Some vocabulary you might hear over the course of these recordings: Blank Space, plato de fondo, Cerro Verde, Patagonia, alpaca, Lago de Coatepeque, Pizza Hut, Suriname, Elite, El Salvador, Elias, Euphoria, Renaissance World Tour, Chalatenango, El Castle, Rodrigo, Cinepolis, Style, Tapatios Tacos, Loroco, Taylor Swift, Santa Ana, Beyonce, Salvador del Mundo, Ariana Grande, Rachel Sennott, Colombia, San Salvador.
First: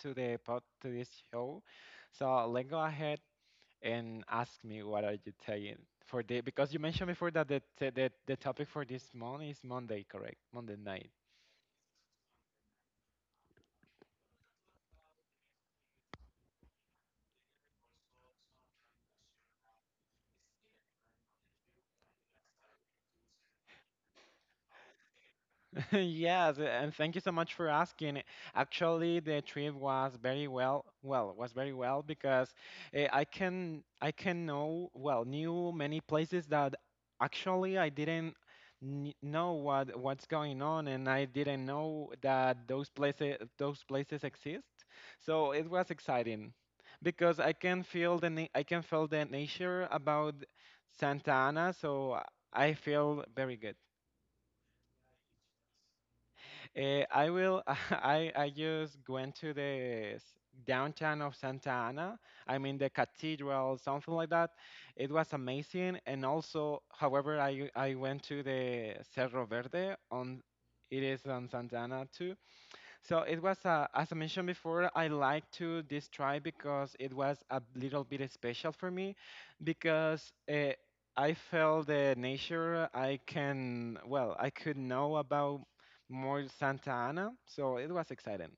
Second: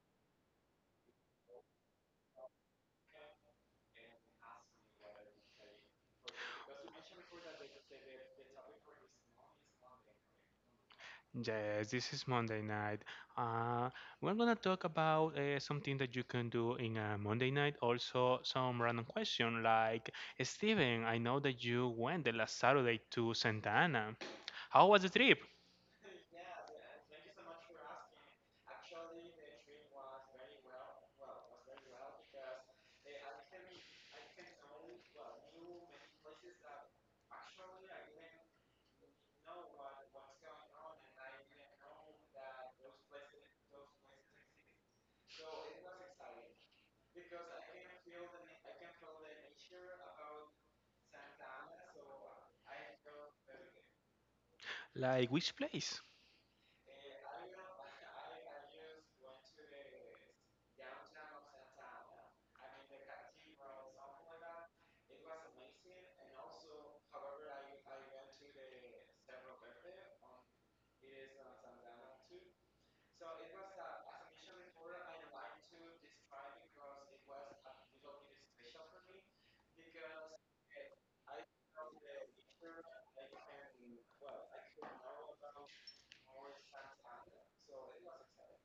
to the pod to this show. So let's go ahead and ask me what are you taking for the because you mentioned before that the topic for this month is Monday, correct? Monday night. Yes, this is Monday night. Uh, we're gonna talk about something that you can do in a Monday night. Also, some random question like Steven, I know that you went the last Saturday to Santa Ana. How was the trip? Yes, and thank you so much for asking. Actually, the trip was was very well because I can know, well, knew many places that actually I didn't know what's going on, and I didn't know that those places exist. So it was exciting because I can feel the nature about Santa Ana, so I feel very good. Like which place? I will. I just went to downtown of Santa Ana. I mean the cathedral, something like that. It was amazing. And also, however, I went to the Cerro Verde on. It is on Santa Ana too, so it was, as I mentioned before, I like to this try because it was a little bit special for me because I felt the nature I can, well, I could know about more Santa Ana. So it was exciting.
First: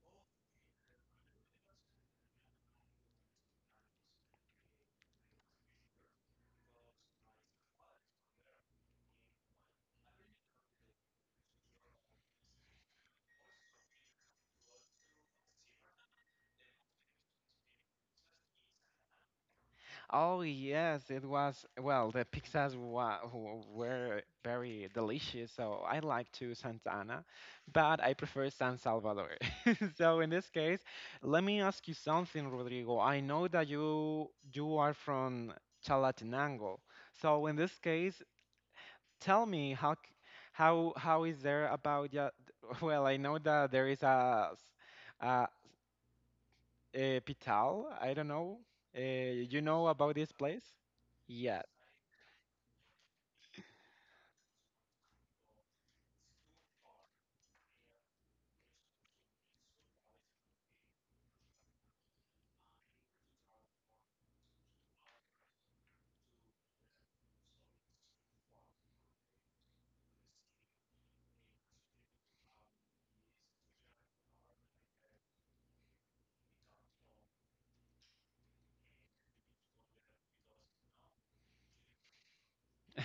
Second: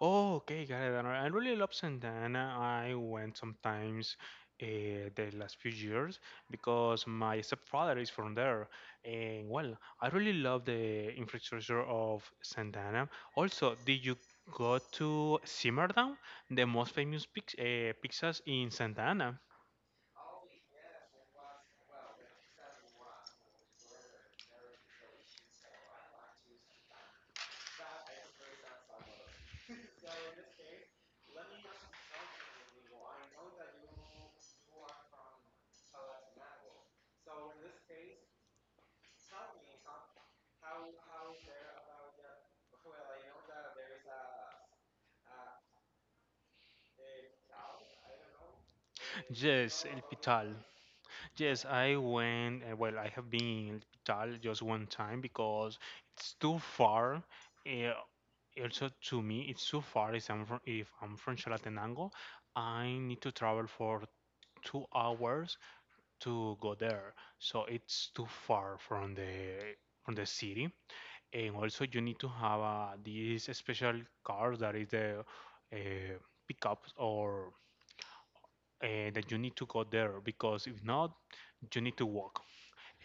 Oh, okay, got it. And I really love Santana. I went sometimes the last few years because my stepfather is from there. And well, I really love the infrastructure of Santana. Also, did you go to Simmerdown, the most famous pix pizzas in Santana? Oh yes, it was. Well, the pizzas were very delicious, so I like to Santa Ana, but I prefer San Salvador. So in this case, let me ask you something, Rodrigo. I know that you are from Chalatenango, so in this case, tell me how is there about yeah? Well, I know that there is a Pital. I don't know. Uh, you Yes, know El about this Pital. place? Yeah. Yes, I went. Well, I have been in hospital just one time because it's too far. Uh, also, to me, it's too far. If I'm from Chalatenango, I need to travel for 2 hours to go there. So it's too far from the city. And also, you need to have this special car that is the uh, pickup or that you need to go there because if not, you need to walk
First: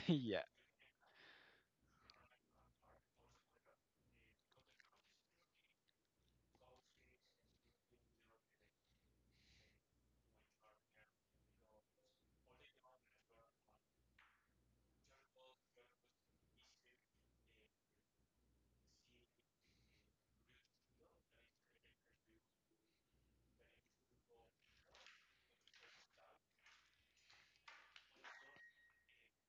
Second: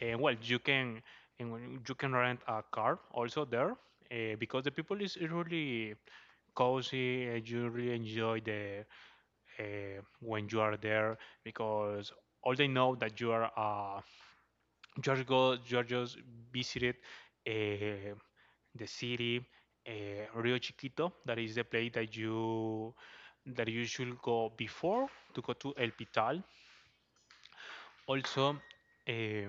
and well Yeah. you can and you can rent a car also there because the people is really cozy and you really enjoy the when you are there because all they know that you are go you are just visited uh, the city Rio Chiquito, that is the place that you should go before to go to El Pital also uh,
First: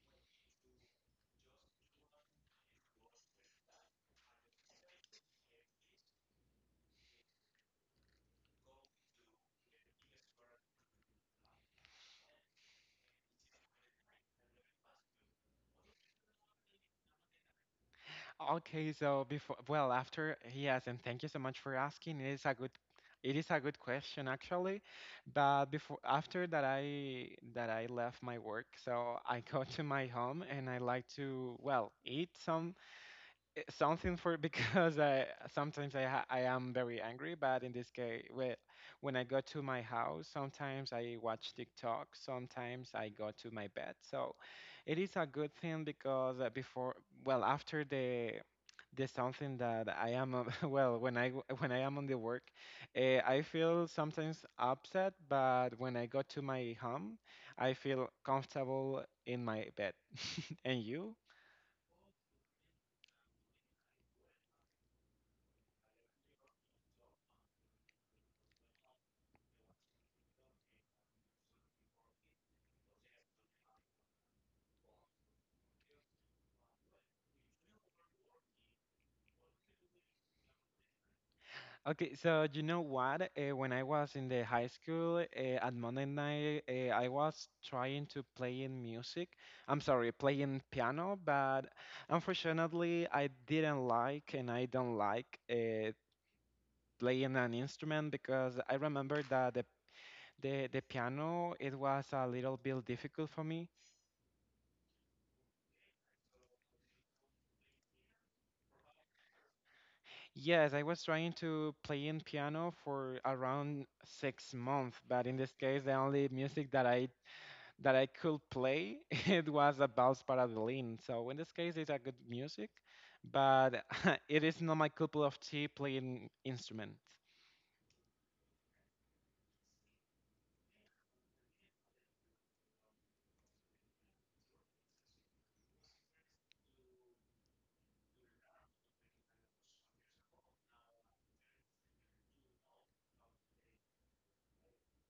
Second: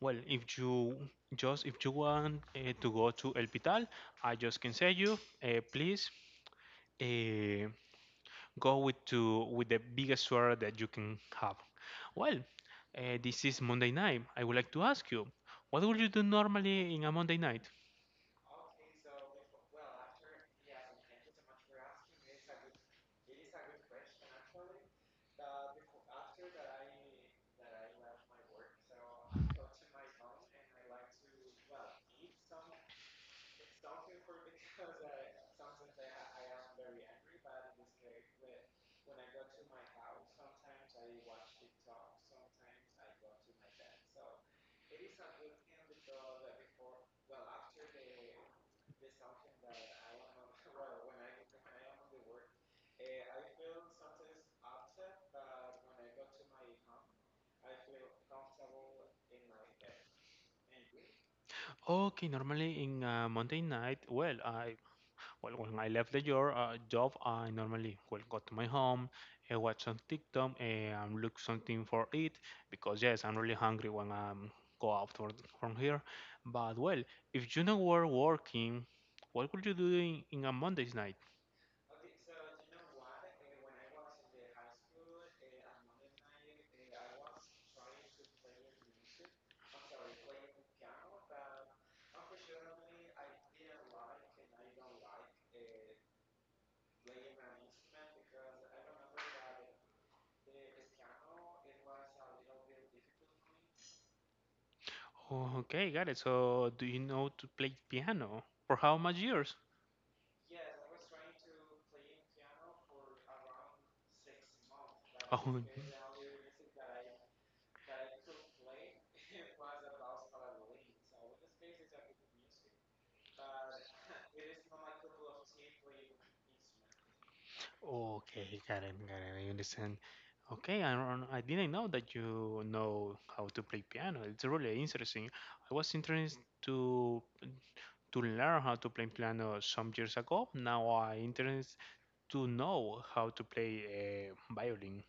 well, if you just if you want to go to El Pital, I just can say you please uh, go with to with the biggest sweater that you can have. Well, this is Monday night. I would like to ask you, what would you do normally in a Monday night? Okay, so before, well, after, yes, and thank you so much for asking. It is a good question actually. But before, after that I left my work, so I go to my home and I like to, well, eat some something for because I sometimes I am very angry, but in this case, when I go to my house, sometimes I watch TikTok, sometimes I go to my bed. So it is a good thing because before, well, after the something that I am well when I am on the work, I feel sometimes upset, but when I go to my home, I feel comfortable in my bed. And you? Okay, normally in a Monday night, well, I well, when I left the job, job I normally well go to my home, watch some TikTok, and look something for it because yes, I'm really hungry when I go out for, from here. But well, if you know were working, what would you do in a Monday's night? Okay, so you know what? When I was in the high school, at Monday night, I was trying to play in music. I'm sorry, playing piano, but unfortunately, I didn't like and I don't like playing an instrument because I remember that the piano it was a little bit difficult for me. Oh, okay, got it. So, do you know to play piano? For how much years? Yes, I was trying to play in piano for around 6 months, but in this Oh, case, the only music that I could play, it was a Vals para Berlin. So in this case, it's a good music, but it is not my cup of tea playing instrument. okay, Karen, Karen, I understand. Okay, I didn't know that you know how to play piano. It's really interesting. I was interested to learn how to play piano some years ago. Now I interested to know how to play violin.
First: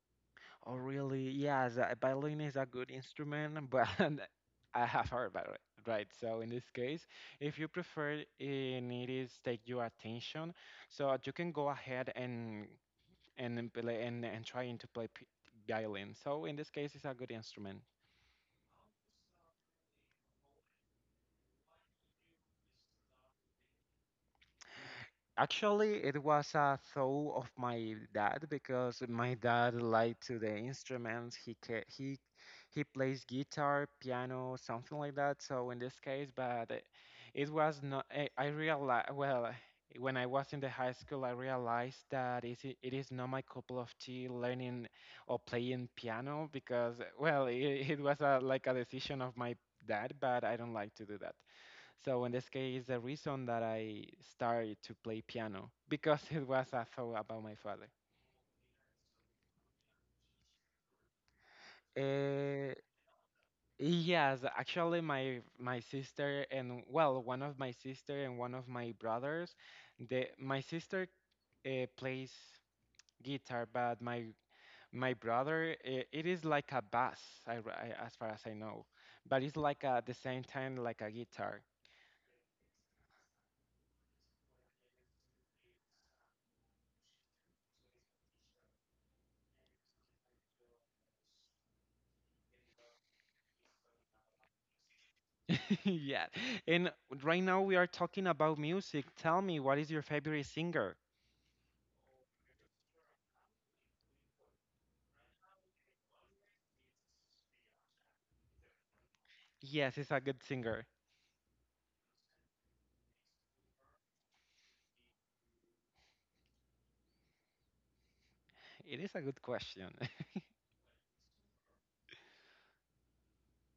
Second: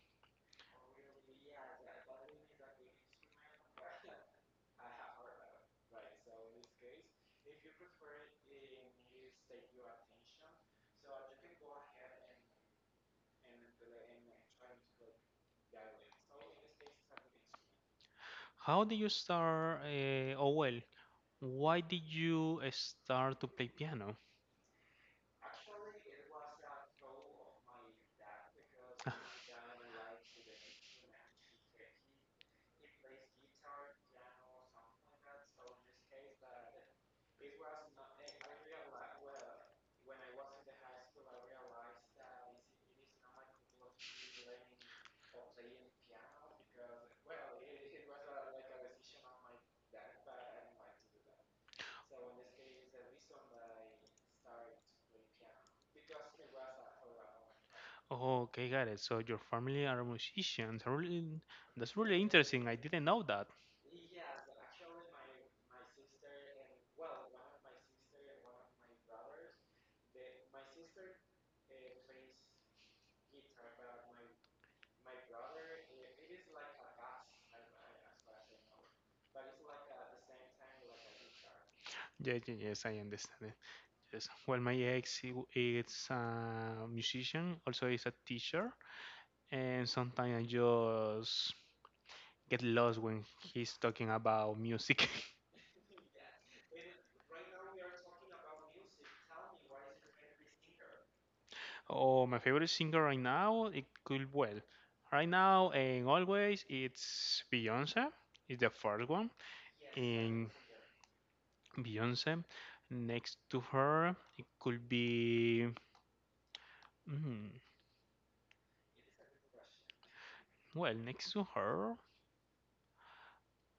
Oh, really? Yes, violin is a good instrument, but I have heard about it. Right, so in this case, if you prefer, it is take your attention, so you can go ahead and and trying to play violin. So in this case, it's a good instrument. How did you start? Oh well, why did you start to play piano? Actually, it was a thought of my dad because my dad liked to the instruments. He he plays guitar, piano, something like that. So in this case, but it was not. I realized well when I was in the high school, I realized that it is not my cup of tea learning or playing piano because well it was a, like a decision of my dad, but I don't like to do that. So in this case, the reason that I started to play piano because it was a thought about my father. Oh, okay, got it. So your family are musicians. Really, that's really interesting. Uh, I didn't know that. yes, actually, my sister and well, one of my sister and one of my brothers, the my sister plays guitar, but my brother it is like a bass, as far as I know, but it's like a, at the same time like a guitar. Yes I understand it. Yes. Well, my ex he is a musician, also is a teacher, and sometimes I just get lost when he's talking about music. Yeah, and right now we are talking about music. Tell me, what is your favorite singer? Oh, my favorite singer right now, it could well, right now and always, it's Beyonce. It's the first one, Yes, is a good and singer. Beyonce. Next to her, it could be. Mm, It is a good question. well, next to her,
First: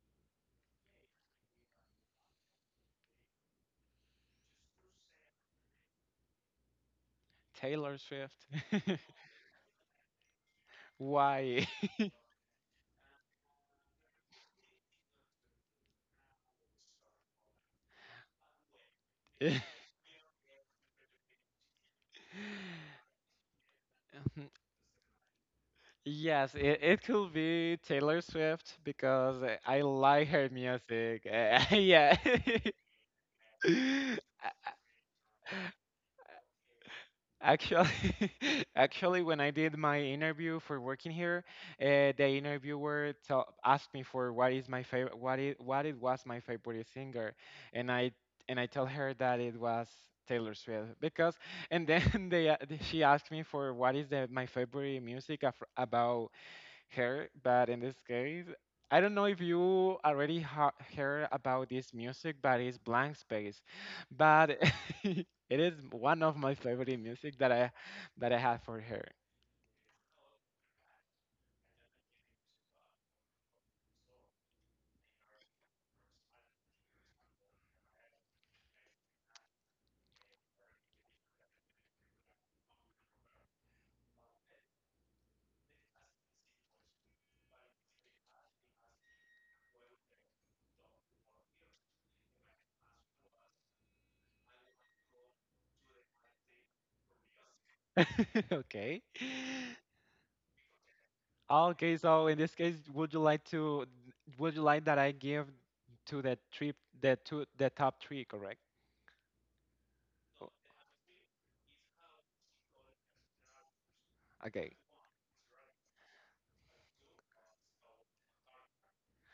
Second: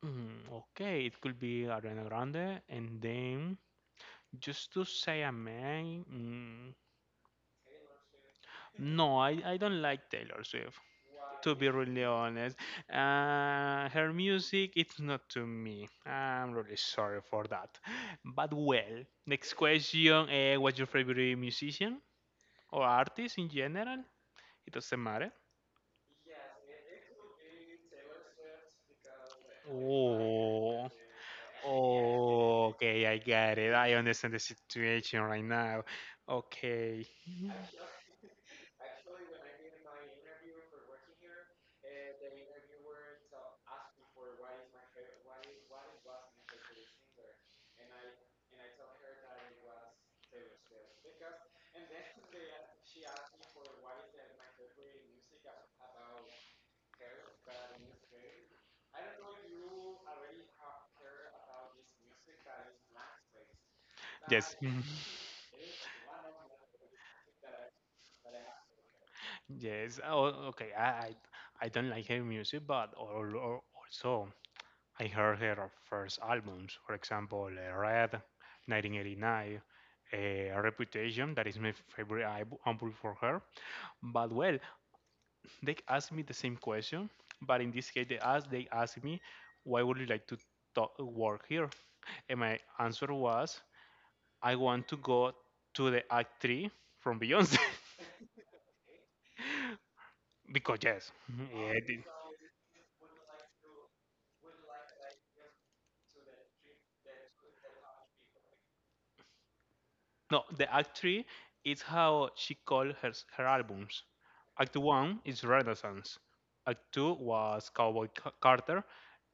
okay, it could be Ariana Grande. And then, just to say a man, Taylor Swift. no, I don't like Taylor Swift. To Why? be really honest, her music it's not to me. I'm really sorry for that. But well, next question: what's your favorite musician or artist in general? Um, It doesn't matter. yes, it could be Taylor Swift because I like her Oh, music. Yeah. oh, okay, I get it. I understand the I- situation right now. Okay. Yes. actually, actually, when I did my interview for working here, the interviewer asked me for what is my favorite, what it was my favorite singer, and I tell her that it was Taylor Swift because, and then she asked me for my favorite music about her, but in this case, I don't know if you already heard about this music, but it's Blank Space. But Mhm. it is one of my favorite music that I have for her. Yes. Oh, okay. I don't like her music, but or also I heard her first albums. For example, Red, 1989, Reputation. That is my favorite album for her. But well, they asked me the same question, but in this case, they asked me, "Why would you like to talk, work here?" And my answer was, "I want to go to the Act Three from Beyonce." Okay. Because yes, yeah, Okay, so in this case, would you like that I give to the trip the two the top three, correct? no, O- the Act Three is how she called her her albums. Okay. Act One is Renaissance. Act Two was Cowboy Carter,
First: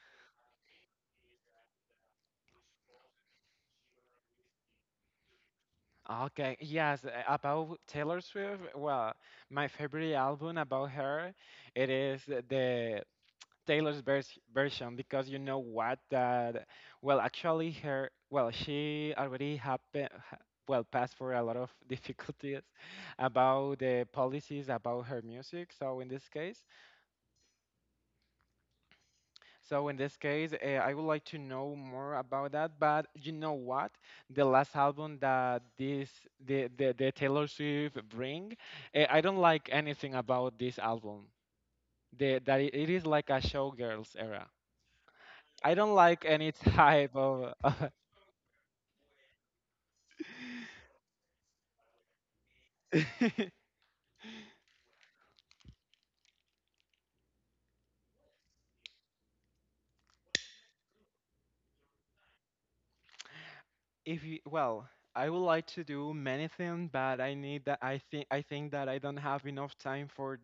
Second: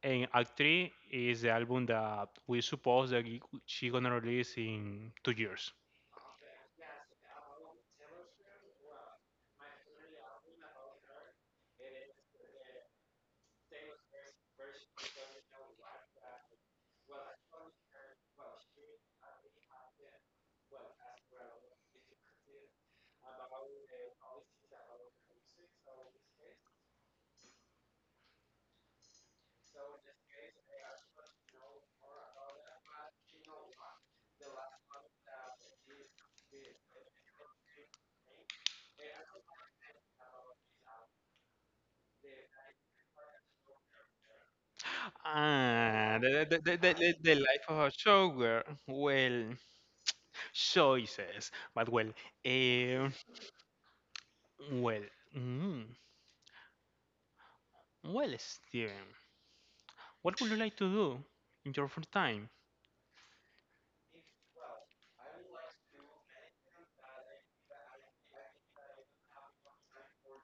and Act Three is the album that we suppose that she gonna release in 2 years. Okay. Yes, about Taylor Swift. Well, my favorite album about her it is the version because you know what that well actually her well she already happened well passed for a lot of difficulties about the policies about her music, so in this case so in this case, I would like to know more about that, but you know what, the last album that this the Taylor Swift bring, I don't like anything about this album, that it is like a showgirls era. I don't Ah, like the, any the, the, the, type the the of. life of a showgirl. Well, choices. But well, If um, well, mm, well, Steven, what would you like to do in your free time? you well, I would like to do many things, but I need that. I think that I don't have enough time for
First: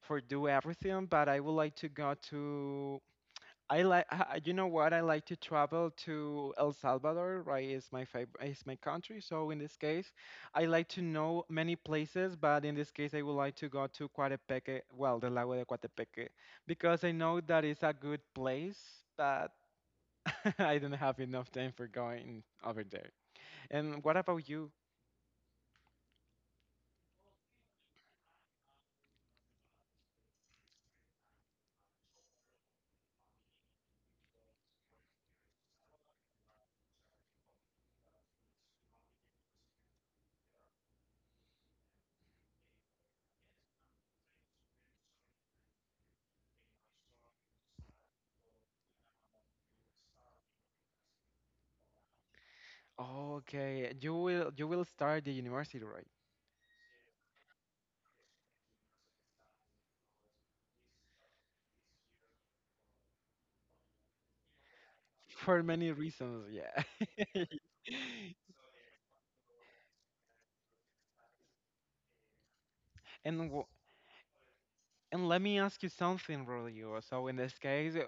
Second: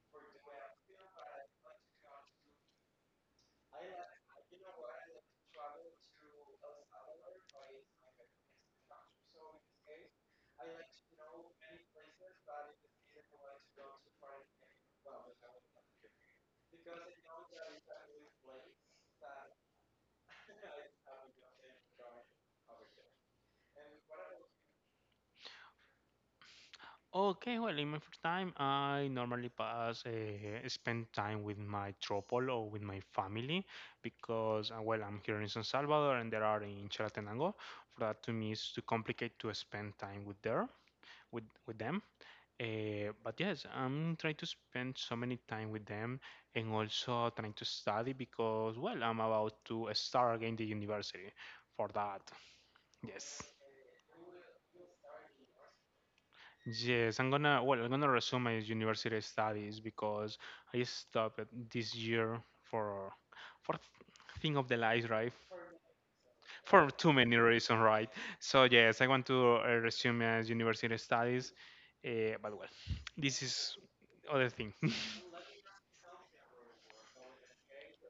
do everything. But I would like to go to. I like you know what, I like to travel to El Salvador, right? It's my country. So in this case, I like to know many places, but in this case, I would like to go to Coatepeque, well, the Lago de Coatepeque, because I know that it's a good place, but I don't have enough time for going over there. And what about you? Okay, well, in my free time, I normally spend time with my tropol or with my family because, well, I'm here in San Salvador and they are in Chalatenango. For that, to me, is too complicated to spend time with there, with them. But yes, I'm trying to spend so many time with them and also trying to study because, well, I'm about to start again the university for that. Yes. Okay, you will start the university, right? Yes, I'm gonna resume my university studies because I stopped it this year for for th- thing of the life, right? For many reasons, yeah. For too many reasons, right? So yes, I want to resume as university studies, but well, And this w is other thing. and let me ask you something, Rodrigo. So in this case,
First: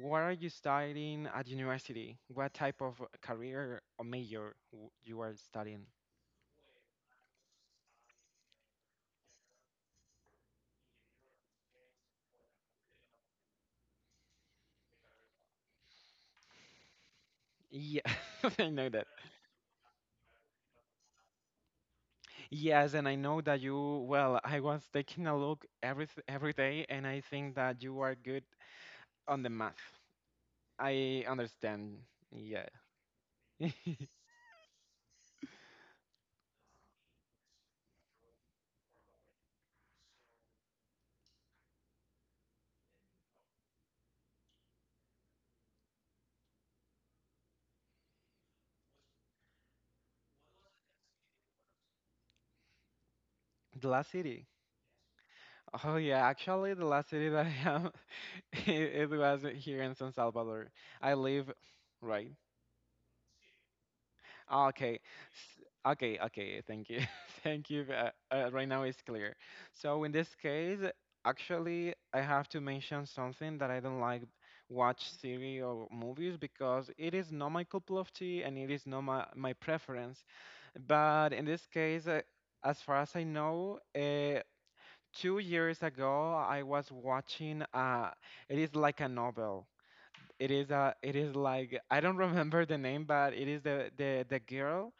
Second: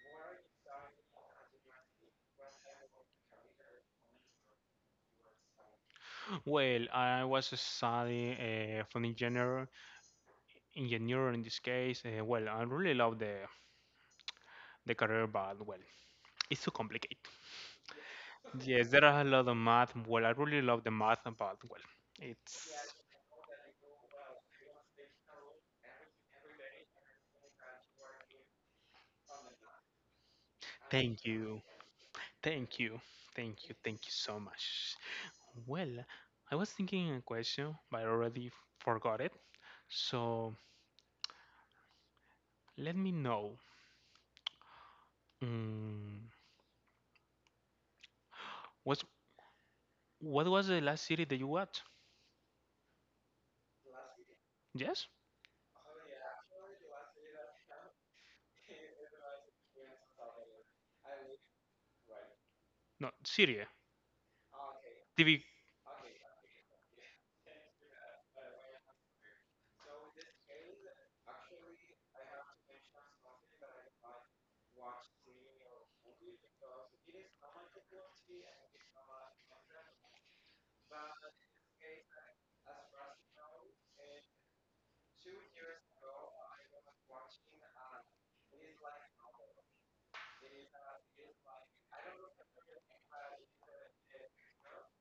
what are you studying at university? What type of career or major you are studying? Well, I was studying for engineer in this case. Well, I really love the career, but well, it's too complicated. Yeah, I know Yes, there that. are a lot of math. Well, I really love the math, but well, it's Yes, and I know that you, well, I was taking a look every day, and I think that you are good on the math. I thank you, understand. Yeah. thank you, thank you so much. Well, I was thinking a question, but I already forgot it. So let me know. Mm, what's what was the last city that you watched? The last city. Yes? Oh yeah, actually the last city that I am it was here in San Salvador. I live right. No, Syria. Ah, okay. TV. Okay, okay. Thank you. Thank you. Right now it's clear. So in this case, actually I have to mention something that I don't like watch series or movies because it is not my cup of tea and it is not my preference. But in this case, as far as I know, 2 years ago I was watching. It is like a novel. It is a. It is like I don't remember the name, but it is the girl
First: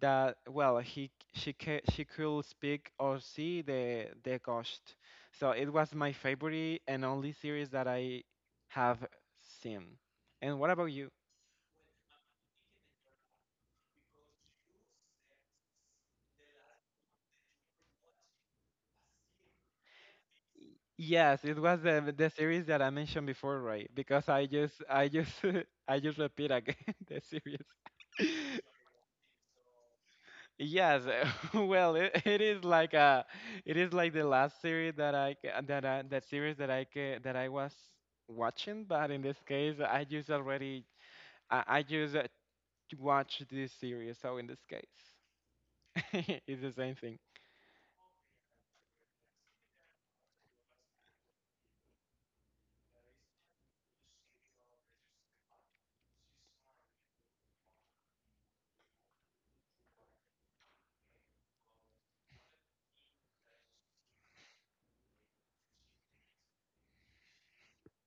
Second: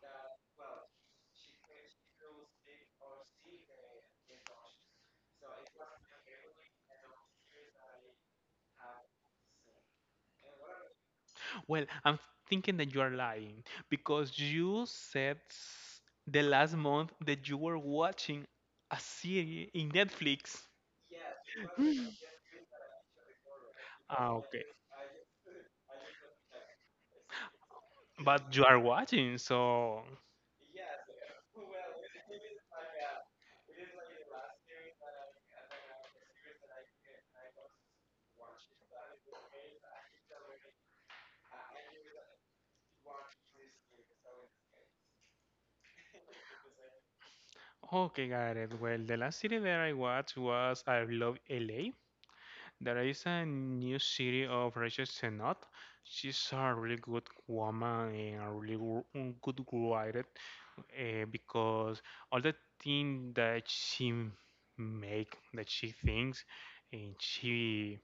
that well he she ca she could speak or see the ghost. So it was my favorite and only series that I have seen. And what about you? Well, I'm thinking that you are lying because you said the last month that you were watching a series in Netflix. Yes, it was the series that I mentioned before, right? Because Ah, okay. I just I just repeat again the series. But you are watching, so. Yes, well, it is like a it is like the last series that series that I was watching, but in this case, I just already I just watched this series, so in this case, it's the same thing. Okay, got it. Well, the last city that I watched was I Love LA. There is a new city of Rachel Sennott. She's a really good woman and a really good writer because all the things that she make, that she thinks, and she,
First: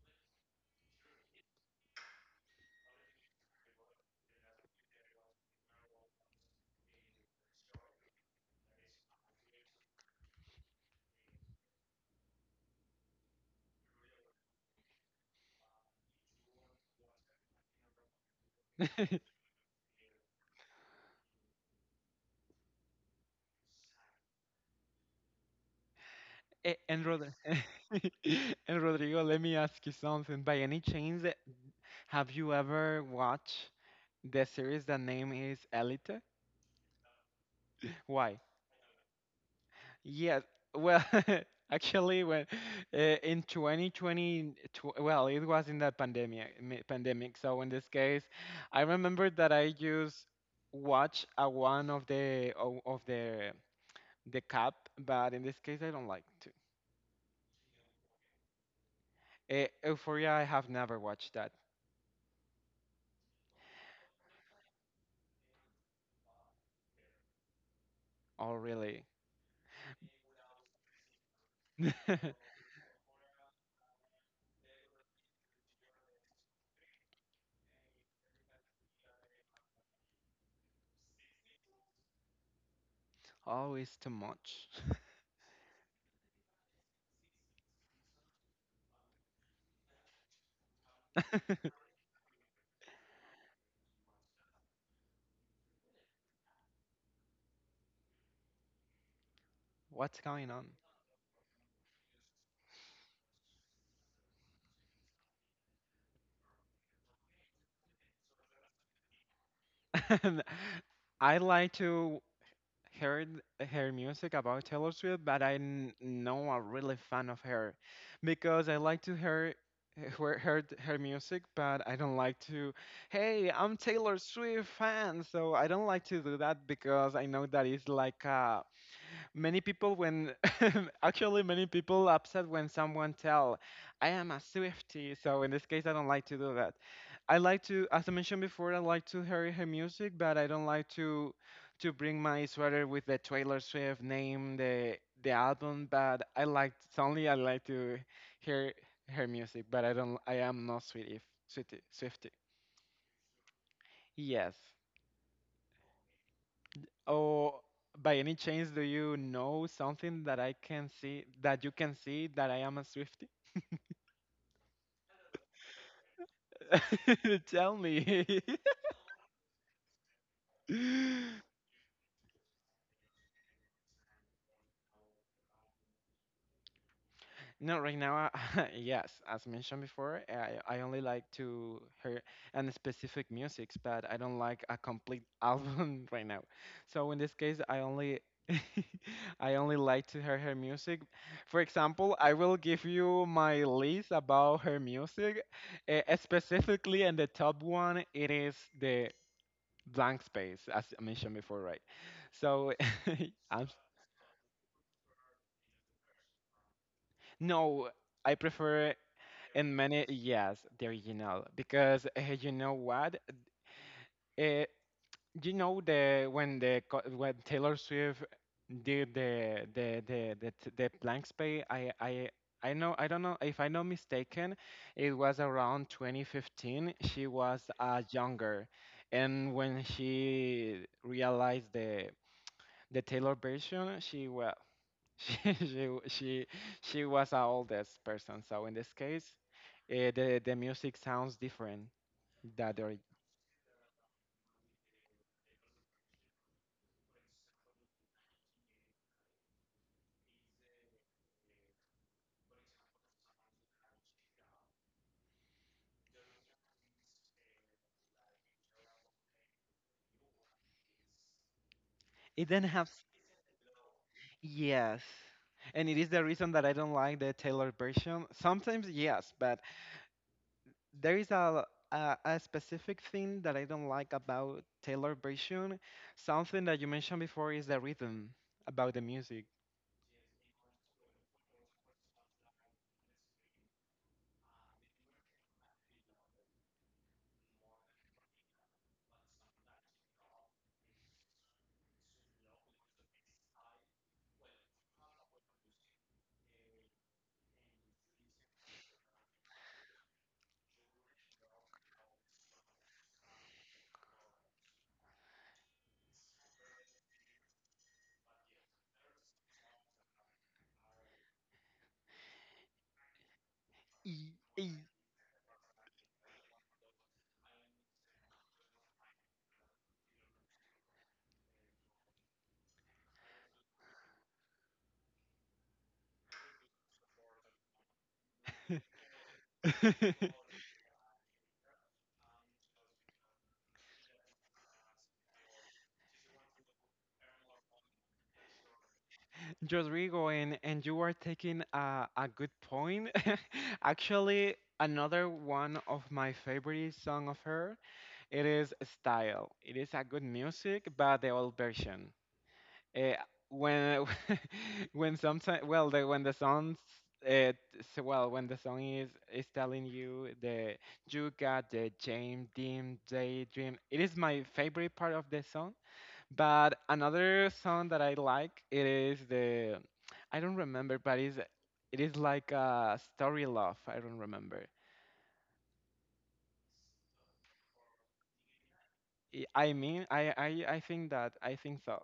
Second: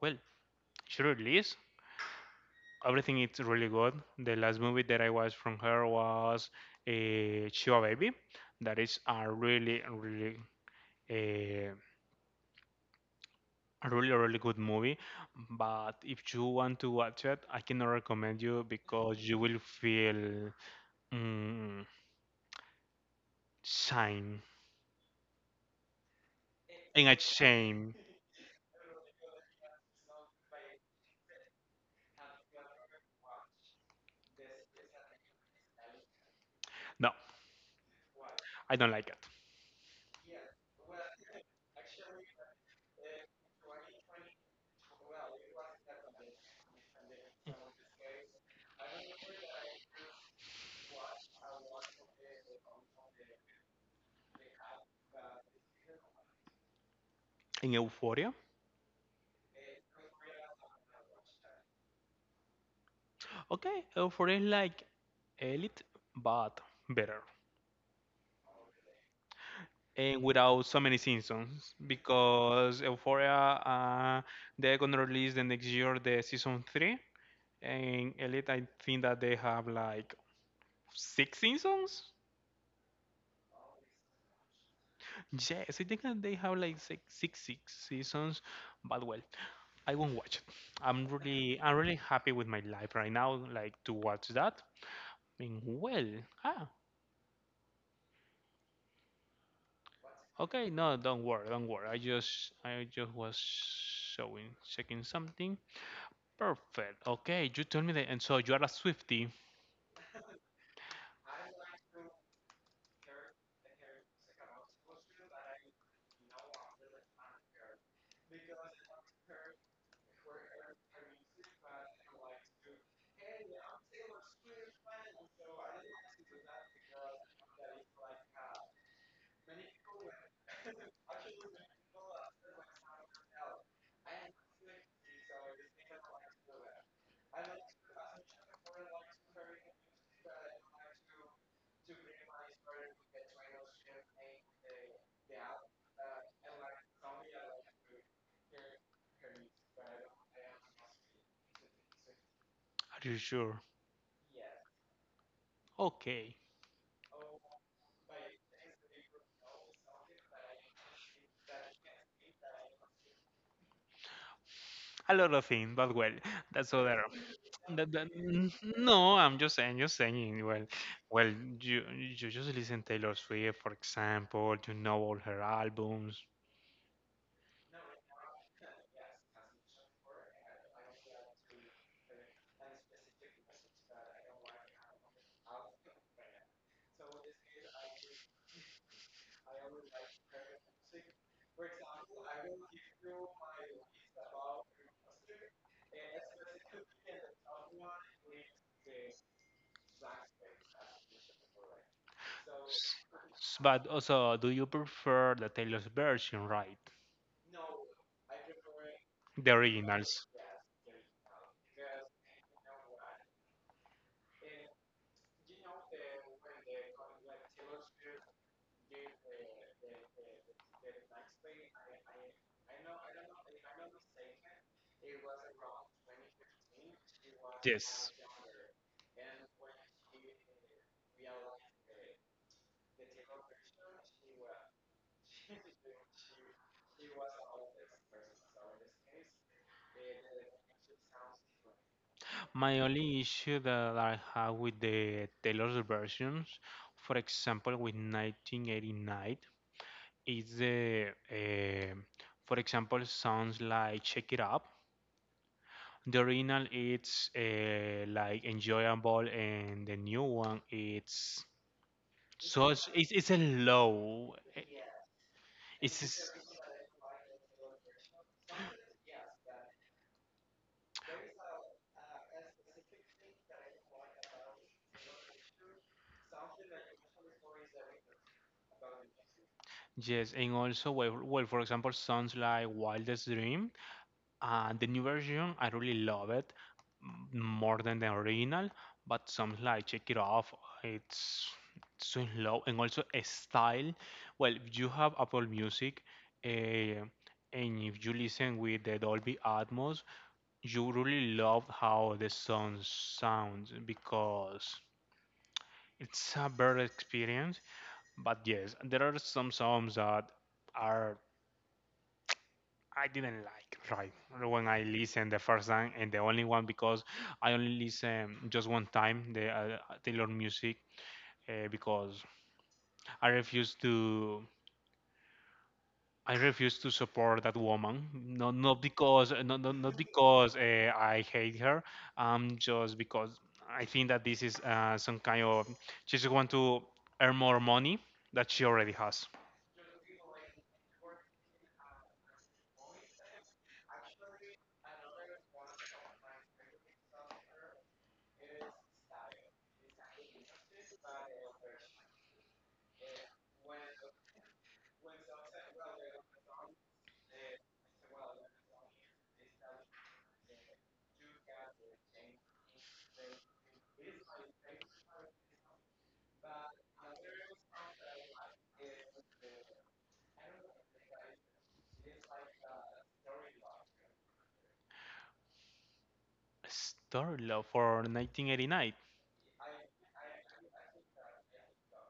well, she release everything is really good. The last movie that I watched from her was Chihuahua Baby. That is Uh, a really really good movie, but if you want to watch it, I cannot recommend you because you will feel mm, shame, in And a shame. and Rodrigo, let me ask you something. By any chance, have you ever watched the series that name is Elite? No, Why? I don't like it. Yes. Well, actually, when in 2020, well, it was in the pandemic, pandemic. So in this case, I remember that I just watch a one of of the cap, but in this case, I don't like In euphoria. to. Euphoria, I have never watched that. Okay, euphoria is like elite but better, Oh, really? and without so many seasons because euphoria, uh, they're gonna release the next year the season three. And elite, I think that they have like six seasons. Oh, it's too much. Yes, I think that they have like six seasons, but well, I won't watch it. I'm really happy with my life right now, like to watch that. And well, ah, What's going on? okay, no, don't worry, don't worry. I just was showing, checking something. Perfect. Okay, you told me that, and so you are a Swifty. And I like to hear her music about Taylor Swift, but I know I'm really fan of her because I like to hear her music, but I don't like to. Hey, I'm Taylor Swift fan, so I don't like to do that because I know that it's like a many people when actually many people upset when someone tell I am a Swiftie. So in this case I don't like to do that. I like to, as I mentioned before, I like to hear her music, but I don't like to bring my sweater with the Taylor Swift name, the album, but I like only, I like to hear her music, but I don't, I am not Swiftie, Swiftie, Swiftie. Are you sure? Yes. Okay, Or by any chance, do you know something that I can see, that you can see that I am a Swifty? a lot of things, but well, that's all there. Tell That, that, me. n- no, just saying. Well, well, you just listen Taylor Swift, for example. You know all her albums. No, right now, I, yes, as mentioned before, I only like to hear and specific musics, but I don't like a complete album right now. So in this case, I only I only like to hear her music. For example, I will give you my list about her music. Eh, specifically, and the top one, it is the Blank Space, as I mentioned before, right? So, S- I'm, but also, do you prefer the Taylor's version, right? no, I prefer. The And many, originals. yes, the original, because you know what? Uh, you know the when when Taylor Swift did the blank space, I know, I don't know if I'm not mistaken, it was around 2015. She was Yes. younger, and when she realized the Taylor version, she was She she she she was a oldest person, so in this case, the music sounds different that My the only issue that I have with the Taylor's versions, for example, with 1989, is for example, songs like "Shake It Up." The original it's like enjoyable, and the new one it's it so didn't it's, have it's a low. Yes, and it It's is the reason that I don't like the Taylor version. Sometimes yes, but there is a specific thing that I don't like about Taylor version. Something that you mentioned before is the rhythm about the music. yes, and also well, well for example, sounds like Wildest Dream. The new version, I really love it more than the original, but some like check it off. It's so slow and also a style. Well, if you have Apple Music, uh, and if you listen with the Dolby Atmos, you really love how the sound sounds because it's a better experience. But yes, there are some songs that are I didn't like right E- when I e- listened the first time and the only one because I only listen just one time the Taylor music because I refuse to I refuse to support that woman, not because I hate her, just because I think that this is some kind of she just want to earn more money that she already has. Rodrigo, and you are taking a good point. Actually, another one of my favorite song of her, it is Style. It is a good music, but the old version. Uh, when when sometimes well the, when the song uh, so, well when the song is telling you the you got the James Dean daydream. It is my favorite part of the song, but another song that I like, it is the I don't remember, but it's it is like a story love. I don't remember. Star Love for 1989. I mean, I think that I think so.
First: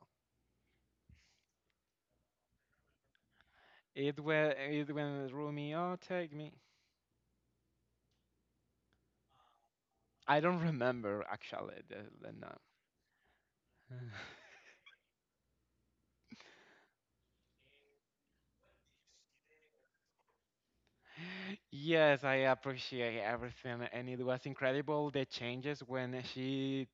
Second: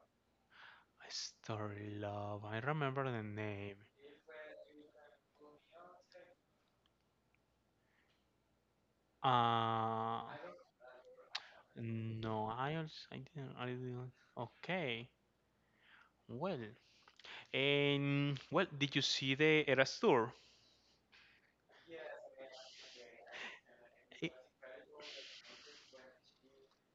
Star Love. I remember the name. It when Romeo take me. Uh, I don't remember actually the no, name. I didn't. Okay. Well, and well, did you see the Eras tour? Yes, I appreciate everything, and it I- was incredible the changes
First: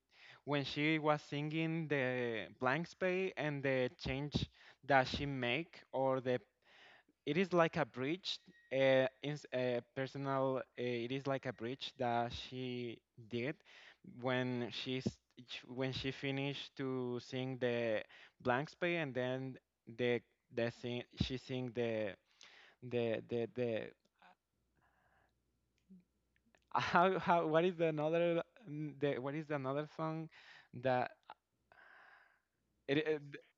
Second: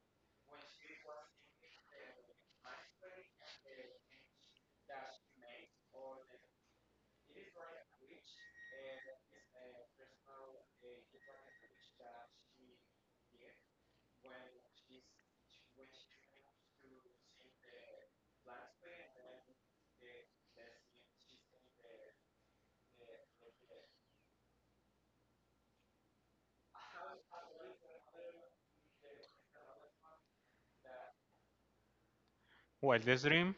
when she was singing the blank space and the change that she make or the it is like a bridge ins personal it is like a bridge that she did when she's when she finished to sing the blank space and then the the sing she sing the how what is the another the what is the another song that it Wildest Dream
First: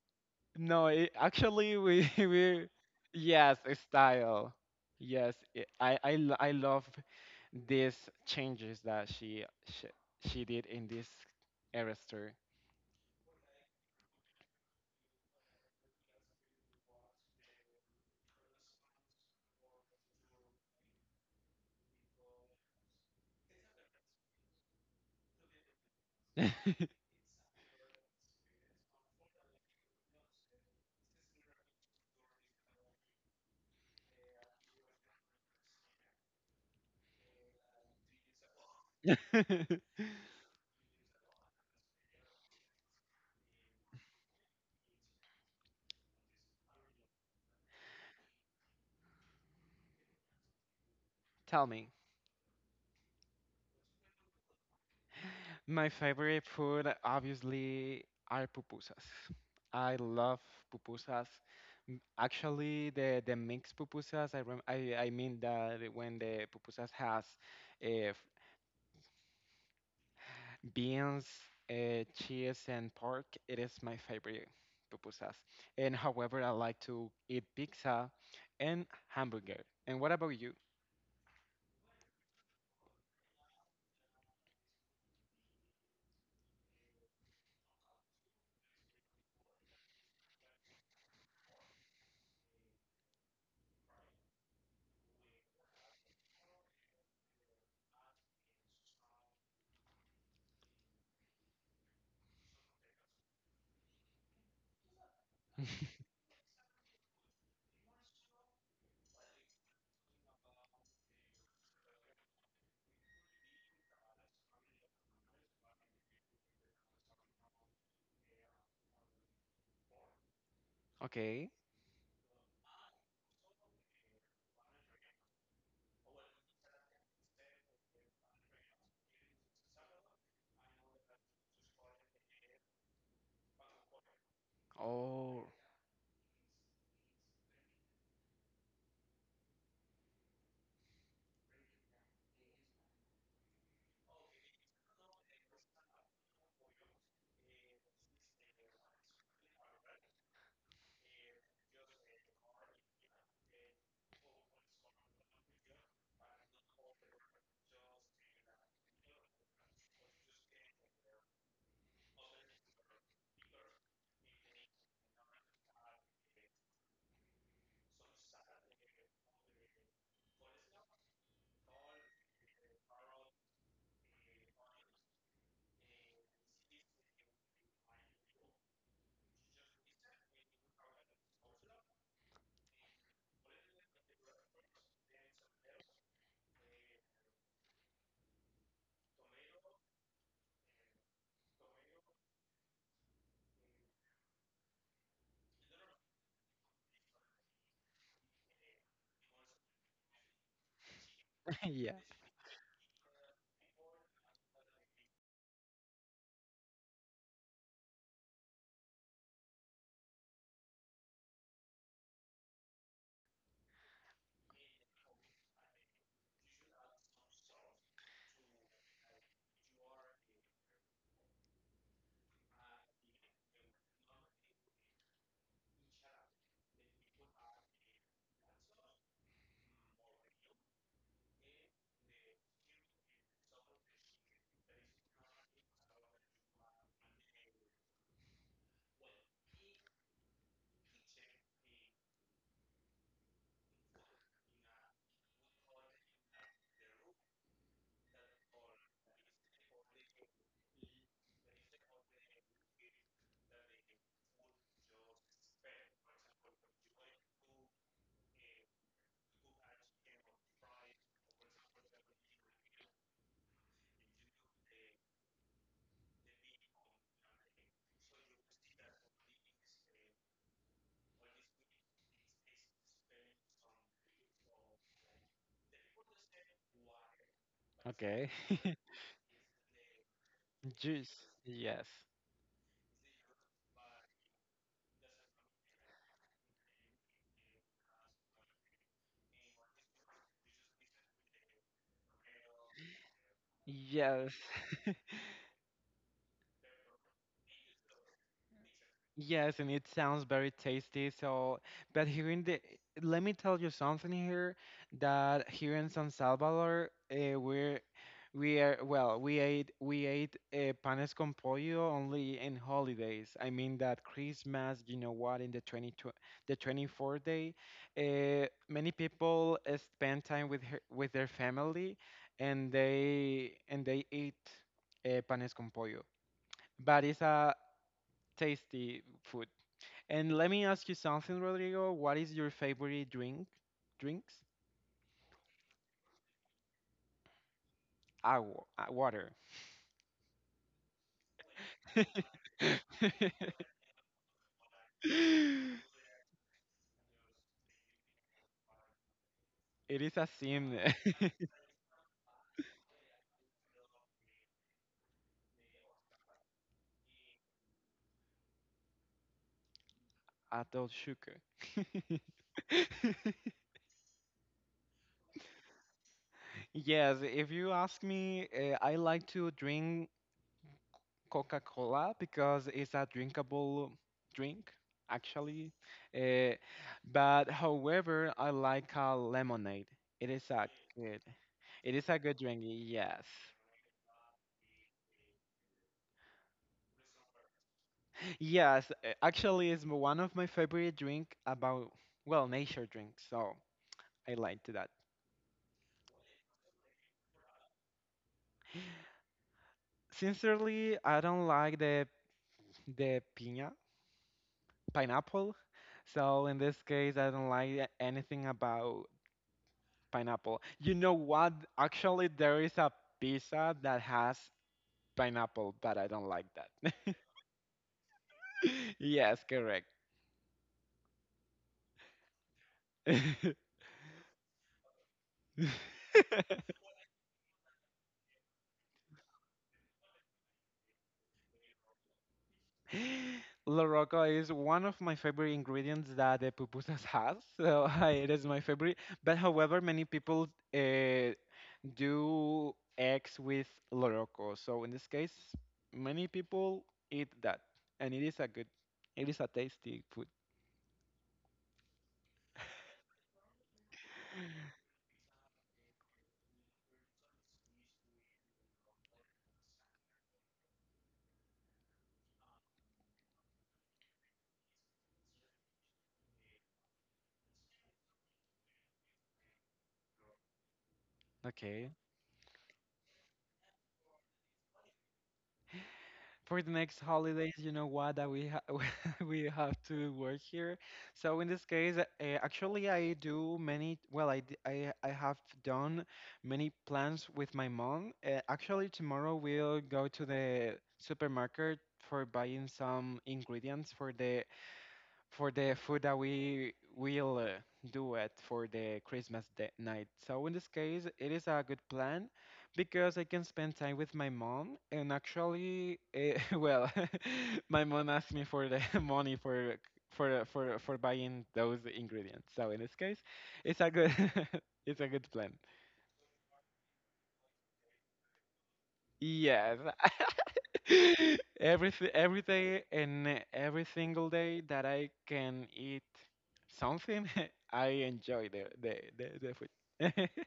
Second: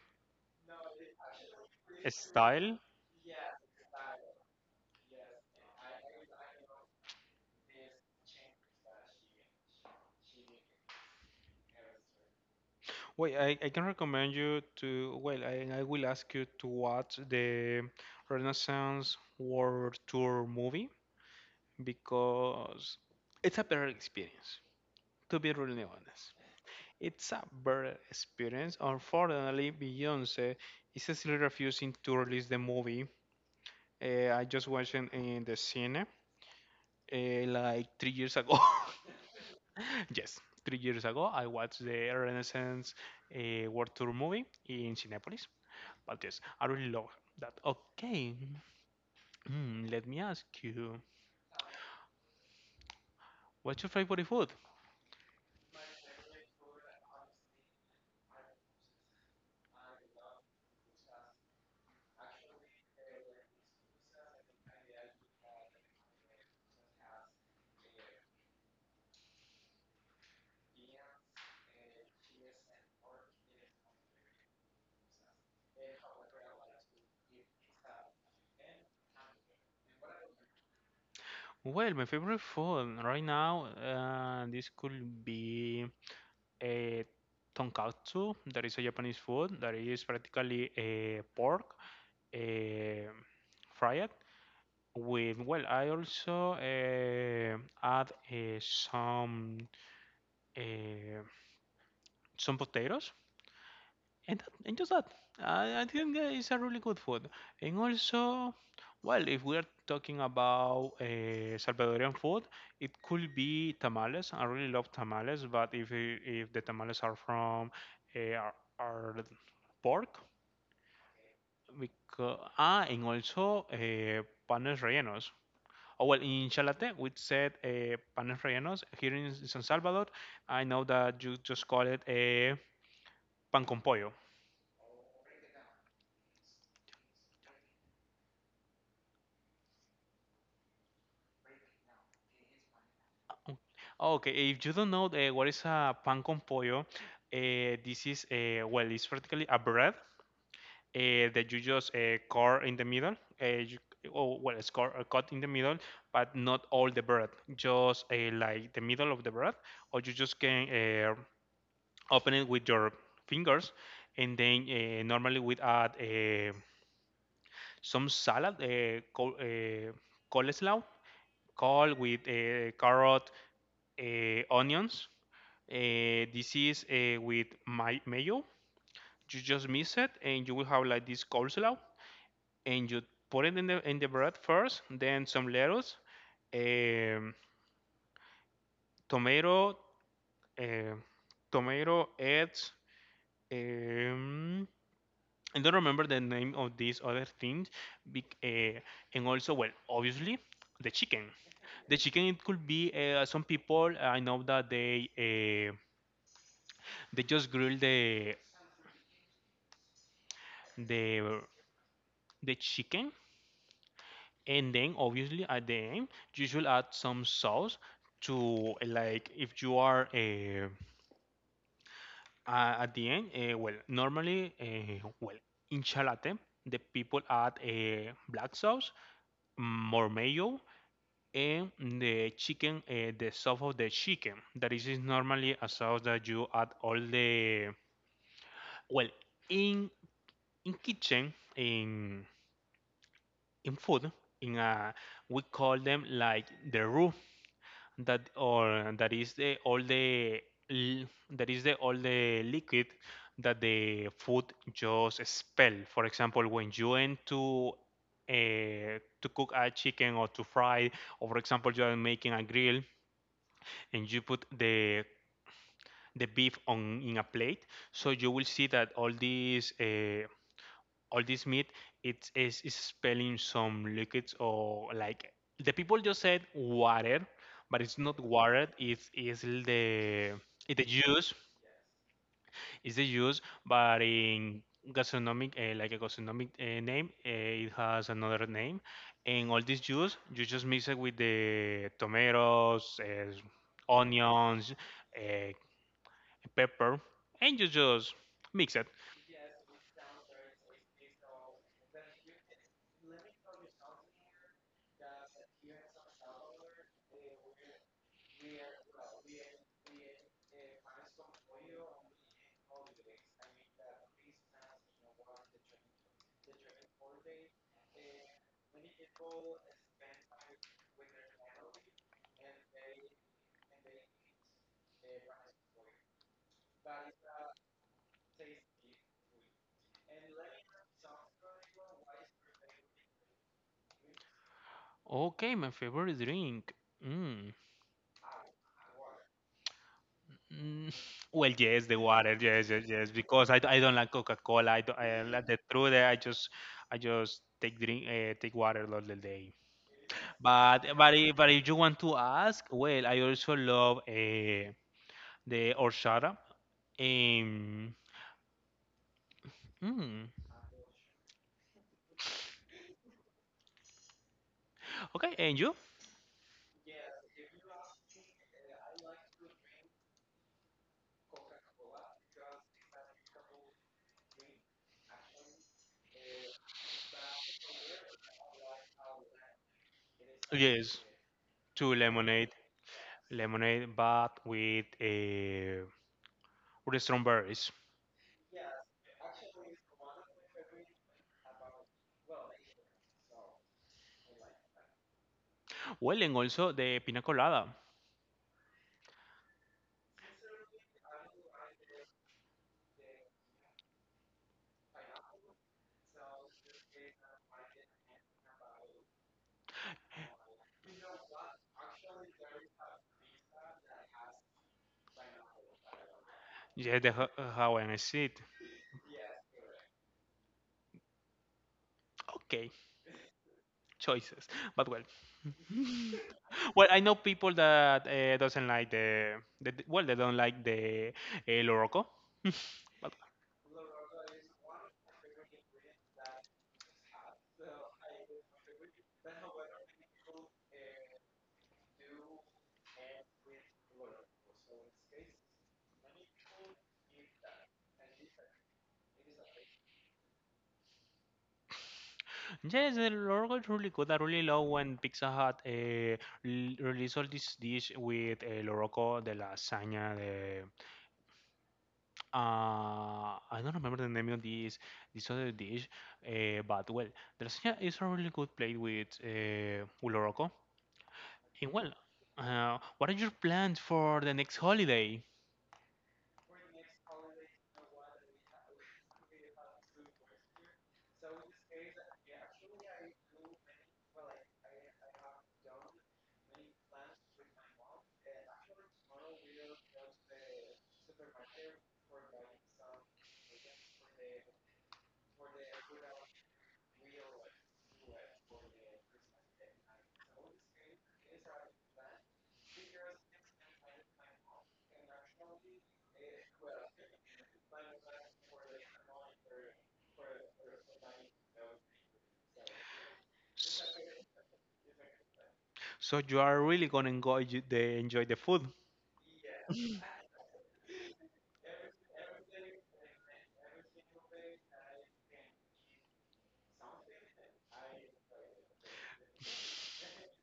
no, it, actually, we we style. yes, a style. Yes, it, I love these changes that she, she did in this Arister. Well, I can recommend you to. Well, I will ask you to watch the Renaissance World Tour movie because it's a better experience. To be really honest. It's a better experience. Unfortunately, Beyonce is still refusing to release the movie. I just watched it in the cinema like 3 years ago. Yes, 3 years ago, I watched the Renaissance World Tour movie in Cinepolis. But yes, I really love that. Okay, let me ask you, Tell me, what's your favorite food? my favorite food obviously are pupusas. I love pupusas. Actually, the mixed pupusas. I I mean that when the pupusas has, uh, beans, cheese, and pork. It is my favorite pupusas. And however, I like to eat pizza and hamburger. And what about you? Well, my favorite food right now, this could be a tonkatsu, that is a Japanese food that is practically a pork eh, fried with. Well, I also add some eh, some potatoes and that, and just that I think that it's a really good food. And also, well, if we're talking about salvadorian food, it could be tamales. I really love tamales, but if if the tamales are from are pork Okay. because, ah, and also panes rellenos. Oh, well, in Chalate, we said panes rellenos. Here in San Salvador, I know that you just call it a pan con pollo. Oh, Oh, okay, if you don't know what is a pan con pollo, this is well, it's practically a bread that you just cut in the middle. Uh, you, oh, well, it's cut, cut in the middle, but not all the bread, just like the middle of the bread, or you just can open it with your fingers, and then normally we add some salad called coleslaw, col with carrot, onions, this is with my mayo. You just mix it, and you will have like this coleslaw. And you put it in the bread first, then some lettuce, um, tomato, uh, eggs. Um, I don't remember the name of these other things. bec- Uh, and also, well, obviously, the chicken. yeah. The chicken, it could be some people I know that they just grill the the chicken, and then obviously at the end you should add some sauce to like if you are at the end. Well, normally, well, in chalate the people add black sauce, more mayo, and the chicken, the sauce of the chicken. That is normally a sauce that you add all the, well, in in kitchen in food in a, we call them like the roux, that or that is the all the l- that is the all the liquid that the food just expel, for example, when you end to cook a chicken or to fry, or for example you are making a grill and you put the beef on in a plate, so you will see that all these all this meat is spilling some liquids, or like the people just said water, but it's not Okay. water, it's the, it's the Juice. juice. Yes. It's the juice, but in gastronomic like a gastronomic name, it has another name. And all this juice you just mix it with the tomatoes, Yes. onions, uh, pepper, and you just mix it. Yes, and it sounds very tasty. So, but hearing the, let me tell you something here that here in San Salvador, we are well, we ate panes con pollo only in holidays. I mean that Christmas, you know what, in the 20, the 24th day, many people spend time with her, with their family, and they eat panes con pollo. But it's a tasty food. And let me ask you something, Rodrigo. What is your favorite drink? Drinks? Okay, my favorite drink, mm. Agua, water. Mm, well, yes, the water, yes, yes, yes. Because I don't like Coca-Cola. I don't, I, Like the truth, I just take drink, take water all the day. It is a sin. But if you want to ask, well, I also love the horchata. Um, mm. Adult sugar. Okay, and you? Yes, if you ask me, I like to drink Coca-Cola because it's a drinkable drink, actually. Uh, but however, I like a lemonade. It is a Yes, good. It two is a good lemonade, drink. Yes. lemonade, but with strawberries. Yes, actually, it's one of my favorite drink about, well, nature drink, so I like to that. Well, and also the pina colada. Sincerely, I don't like the piña, pineapple. So in this case, I don't like anything about pineapple. You know what? Actually, there is a pizza that has pineapple, but I don't like that. Yes, the Hawaiian, I see. Yes, correct. Okay. Choices. But well, well, I know people that doesn't like they don't like the Loroco. But La Roca is one of my favorite ingredients that the pupusas has, so it is my favorite. But however, many people uh, do eggs with La Roca, so in this case, many people eat that, and it is a good, it is a tasty food. yes, the Loroco is really good. I really love when Pizza Hut release all this dish with Loroco, the lasagna, the I don't remember the name of this this other dish. But well, the lasagna is a really good plate with Loroco. And Okay, well, what are your plans for the next holiday? for the next holidays, you know what, that we ha we have to work here. So in this case, actually, I do many. Well, I have done many plans with my mom. Actually, tomorrow we'll go to the supermarket for buying some ingredients for the food that we will do it for the Christmas day night. So in this case, it is a good plan because I can spend time with my mom. And actually, well, my mom asked me for the money for for buying those ingredients. So in this case, it's a good it's a good plan. So you are really gonna enjoy the enjoy the food. Yes. Every day and every single day that I can eat something, I enjoy the food.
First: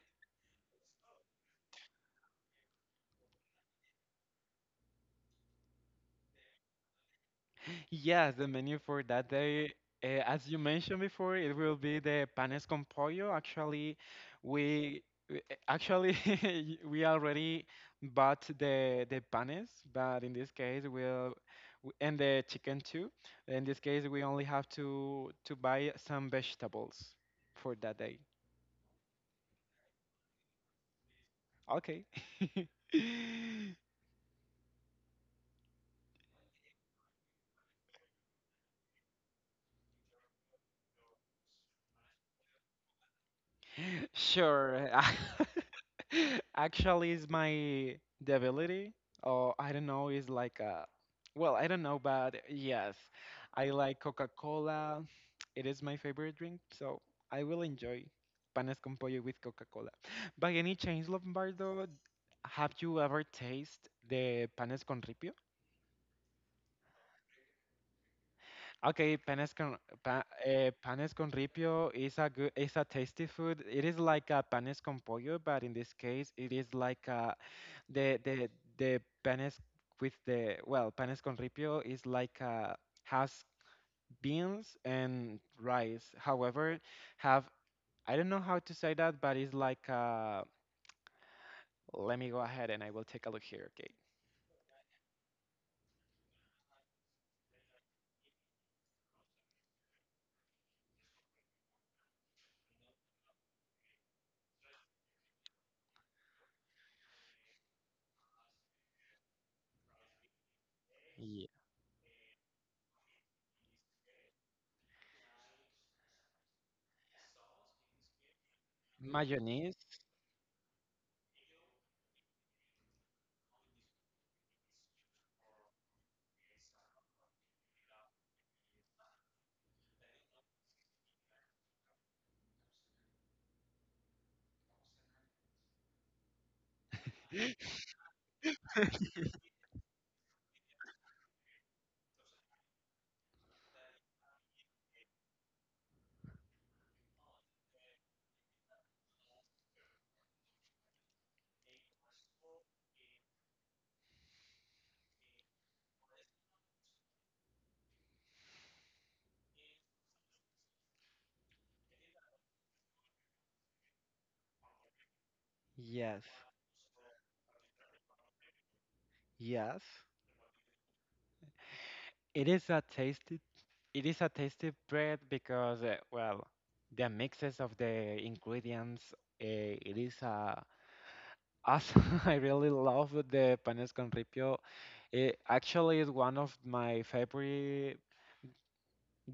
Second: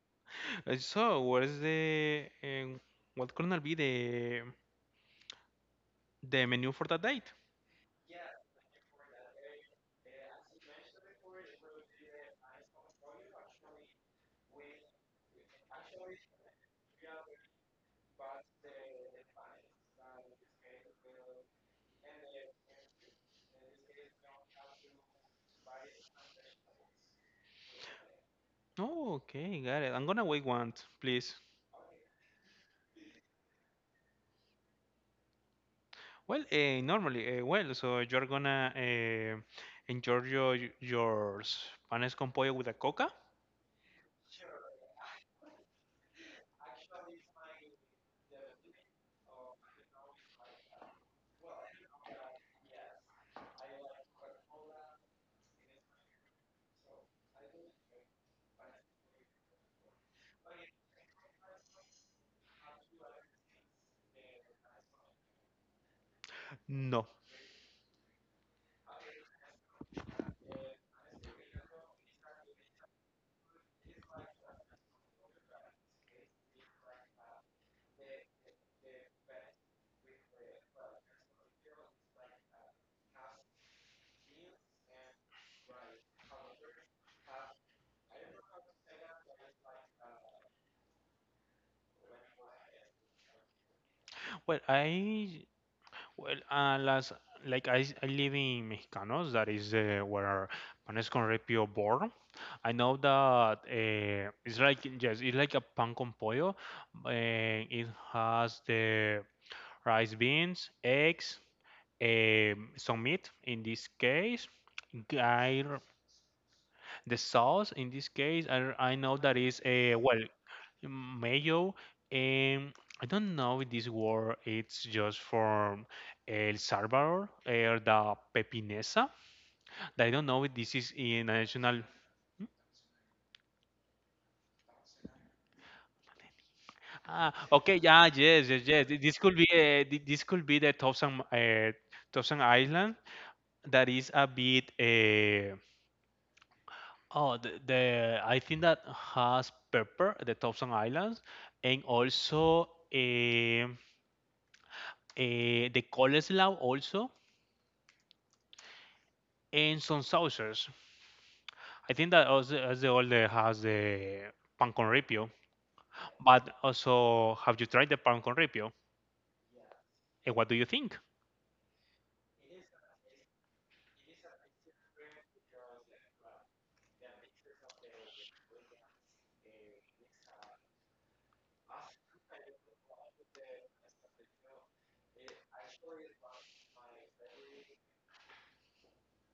So what is the what gonna be the menu for that date? Yes, the menu for that day, as you mentioned before, it will be the panes con pollo. Actually, we we- actually we already bought the panes, but in this case and the chicken too. In this case, we only have to buy some vegetables for that day. Oh, okay, got it. I'm gonna wait one, please. Okay. Well, normally, well, so you're gonna enjoy your panes con pollo with a coca? Sure. Actually, is my debility, or I don't know, is like a, well, I don't know, but yes, I like Coca-Cola. It is my favorite drink, so I will enjoy panes con pollo with Coca-Cola. By any chance, Lombardo, have you ever tasted the panes con ripio? No. Okay, panes con panes con ripio is a good, is a tasty food. It is like a panes con pollo, but in this case, it is like a, the the the panes with the well, panes con ripio is like a, has beans and rice. However, have I don't know how to say that, but it's like a, let me go ahead and I will take a look here. Okay, Well, I, well, last, like I live in Mexicanos, that is where Panes con Repio born. I know that it's like yes, it's like a pan con pollo, and it has the rice, beans, eggs, yeah. Some meat. In this case, I, r- the sauce. In this case, I know that is Mayonnaise. a, well, mayo. Um, I don't know if this word it's just from El Salvador or the pepinesa. I don't know if this is in a national. Ah, okay, yeah, yes, yes, yes. This could be this could be the Thousand Thousand Island that is a bit. Oh, the I think that has pepper, the Thousand Islands, and also um, the coleslaw also and some sauces. I think that also as the older has the pan con ripio, Yes. but also have you tried the pan con ripio? Yes. And what do you think? It is a tasty it is a tasty bread because, well, the mixes of the ingredients, it is awesome. I really love the panes con ripio. It actually is one of my favorite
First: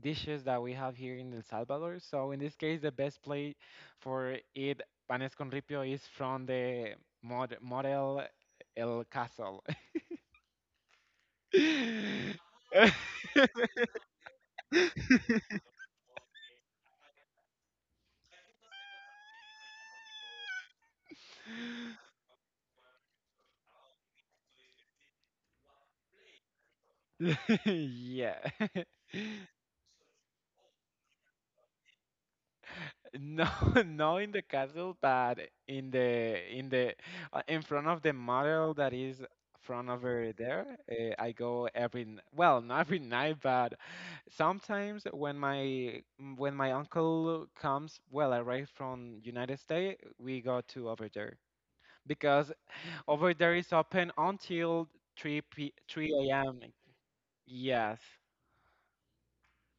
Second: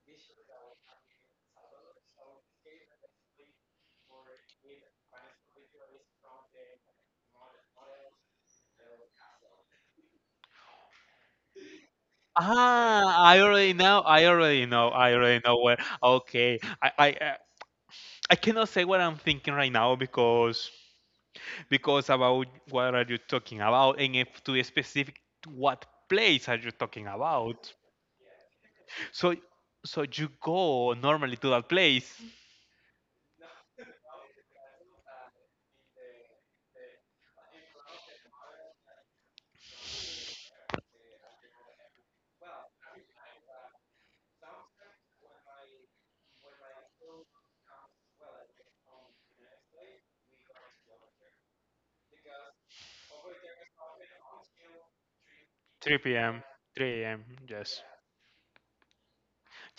dishes that we have here in El Salvador. So in this case, the best plate for it panes con ripio is from the mod model El Castle. Ah, I already know. I already know. I already know where. Okay, I cannot say what I'm thinking right now because about what are you talking about, and if to be specific, what place are you talking about? yeah. So so you go normally to that place. No, not in the castle, but in the in the in front of the model that is from over there. I go every well, not every night, but sometimes when my when my uncle comes, well, arrived from United States, we go to over there because over there is open until 3 3 p.m. a.m. 3 a.m. Yes. Yes.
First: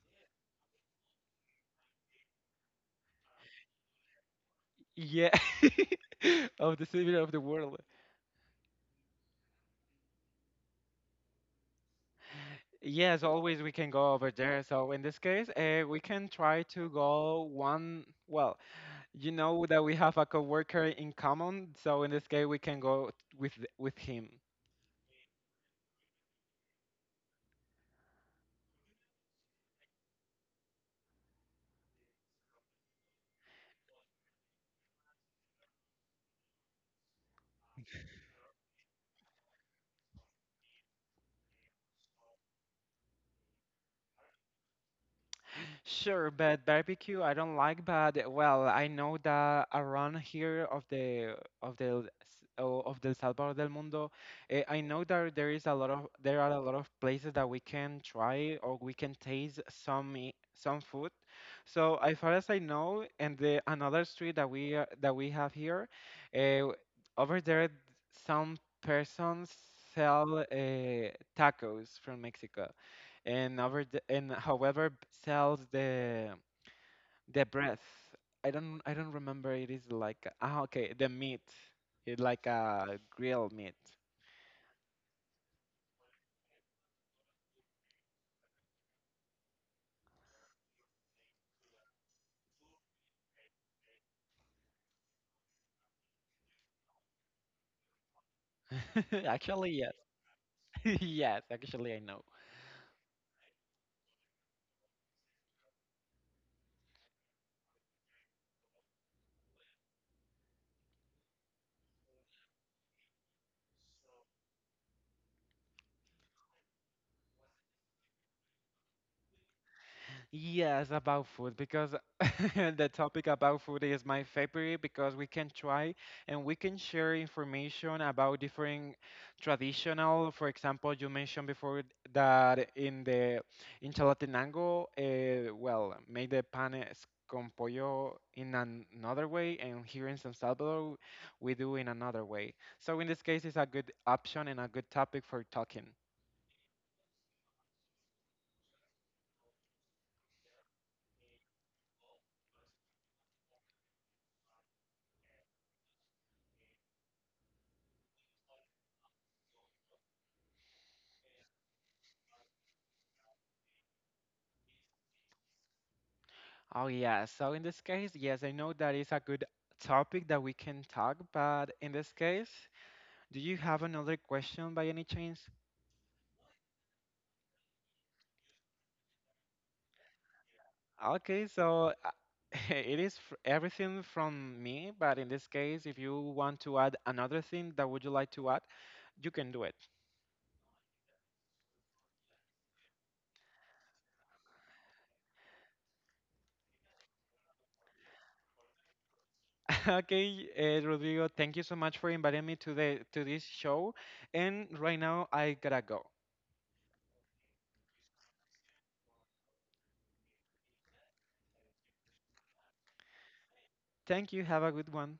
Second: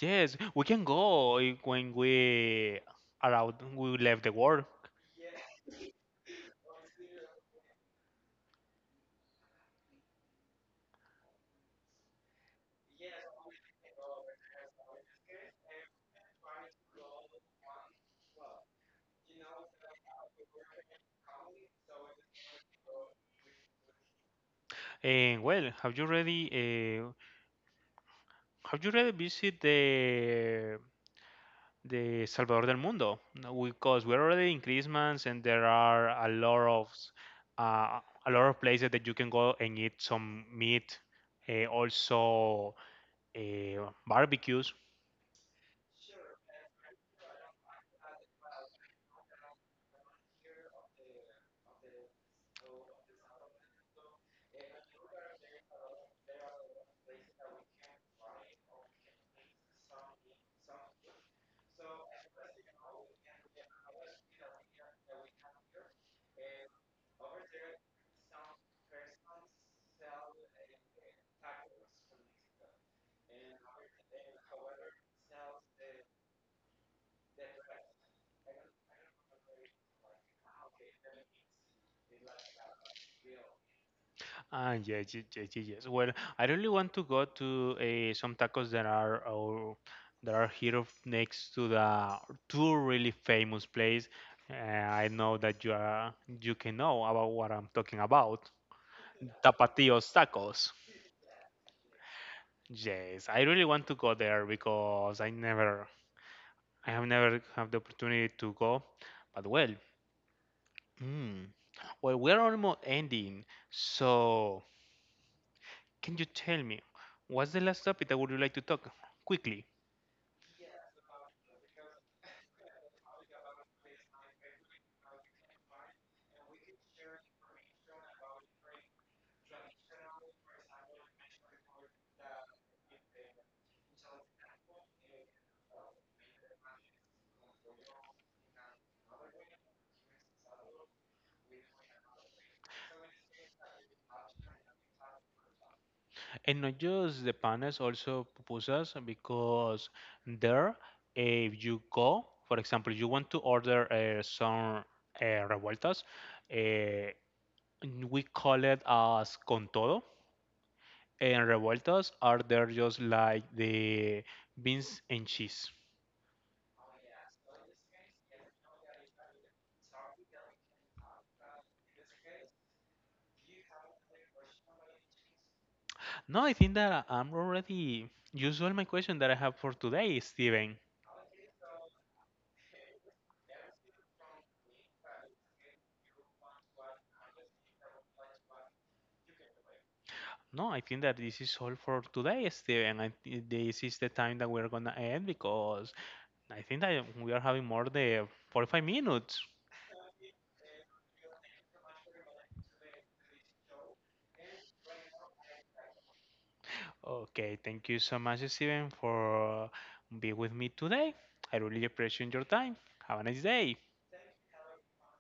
Yes, we can go when we are out, we left the work. Yeah. Of the civil of the world. Yes, always we can go over there. So in this case, we can try to go one. Well, you know that we have a coworker in common, so in this case we can go with with him. And well, have you already visited the Salvador del Mundo? No, because we're already in Christmas, and there are a lot of uh, a lot of places that you can go and eat some meat, also barbecues. Sure, but barbecue I don't like, but well, I know that around here of the of the Salvador del Mundo, I know that there are a lot of places that we can try or we can taste some some food. So as far as I know, and the another street that that we have here, eh, over there some persons sell tacos from Mexico and over the, and however sells the breath. I don't remember. It is like ah okay the meat. It's like a grilled meat. Ah, yes, yes, yes, yes, yes. Well, I really want to go to some tacos that are, or that are here next to the two really famous place. I know that you are you can know about what I'm talking about. Actually yes, Tapatios Tacos. yes. Actually I know. Yes, I really want to go there because I never, I have never had the opportunity to go. But well, hmm, well, we're almost ending. So, can you tell me what's the last topic that would you like to talk quickly? Yes, about food because the topic about food is my favorite because we can try and we can share information about different traditional. For example, you mentioned before that in the in Chalatenango, well, made the panes con pollo in another way, and here in San Salvador, we do in another way. So in this case, it's a good option and a good topic for talking. And not just the panes, also pupusas, because there, if you go, for example, you want to order some revueltas, uh, we call it as con todo. And revueltas are there just like the beans and cheese. Oh, yeah. So in this case, yes, I know that is a good topic that we can talk, but in this case, do you have another question by any chance? No, I think that I'm already used all my question that I have for today, Steven. Okay, so it is everything from me, but in this case, if you want to add another thing that would you like to add, you can do it. No, I think that this is all for today, Steven. This is the time that we're gonna end because I think that we are having more than 45 minutes. Okay, Rodrigo, thank you so much for inviting me to the to this show, and right now I gotta go. Okay, thank you so much, Steven, for being with me today. I really appreciate your time. Have a nice day. Thank you. Have a good one.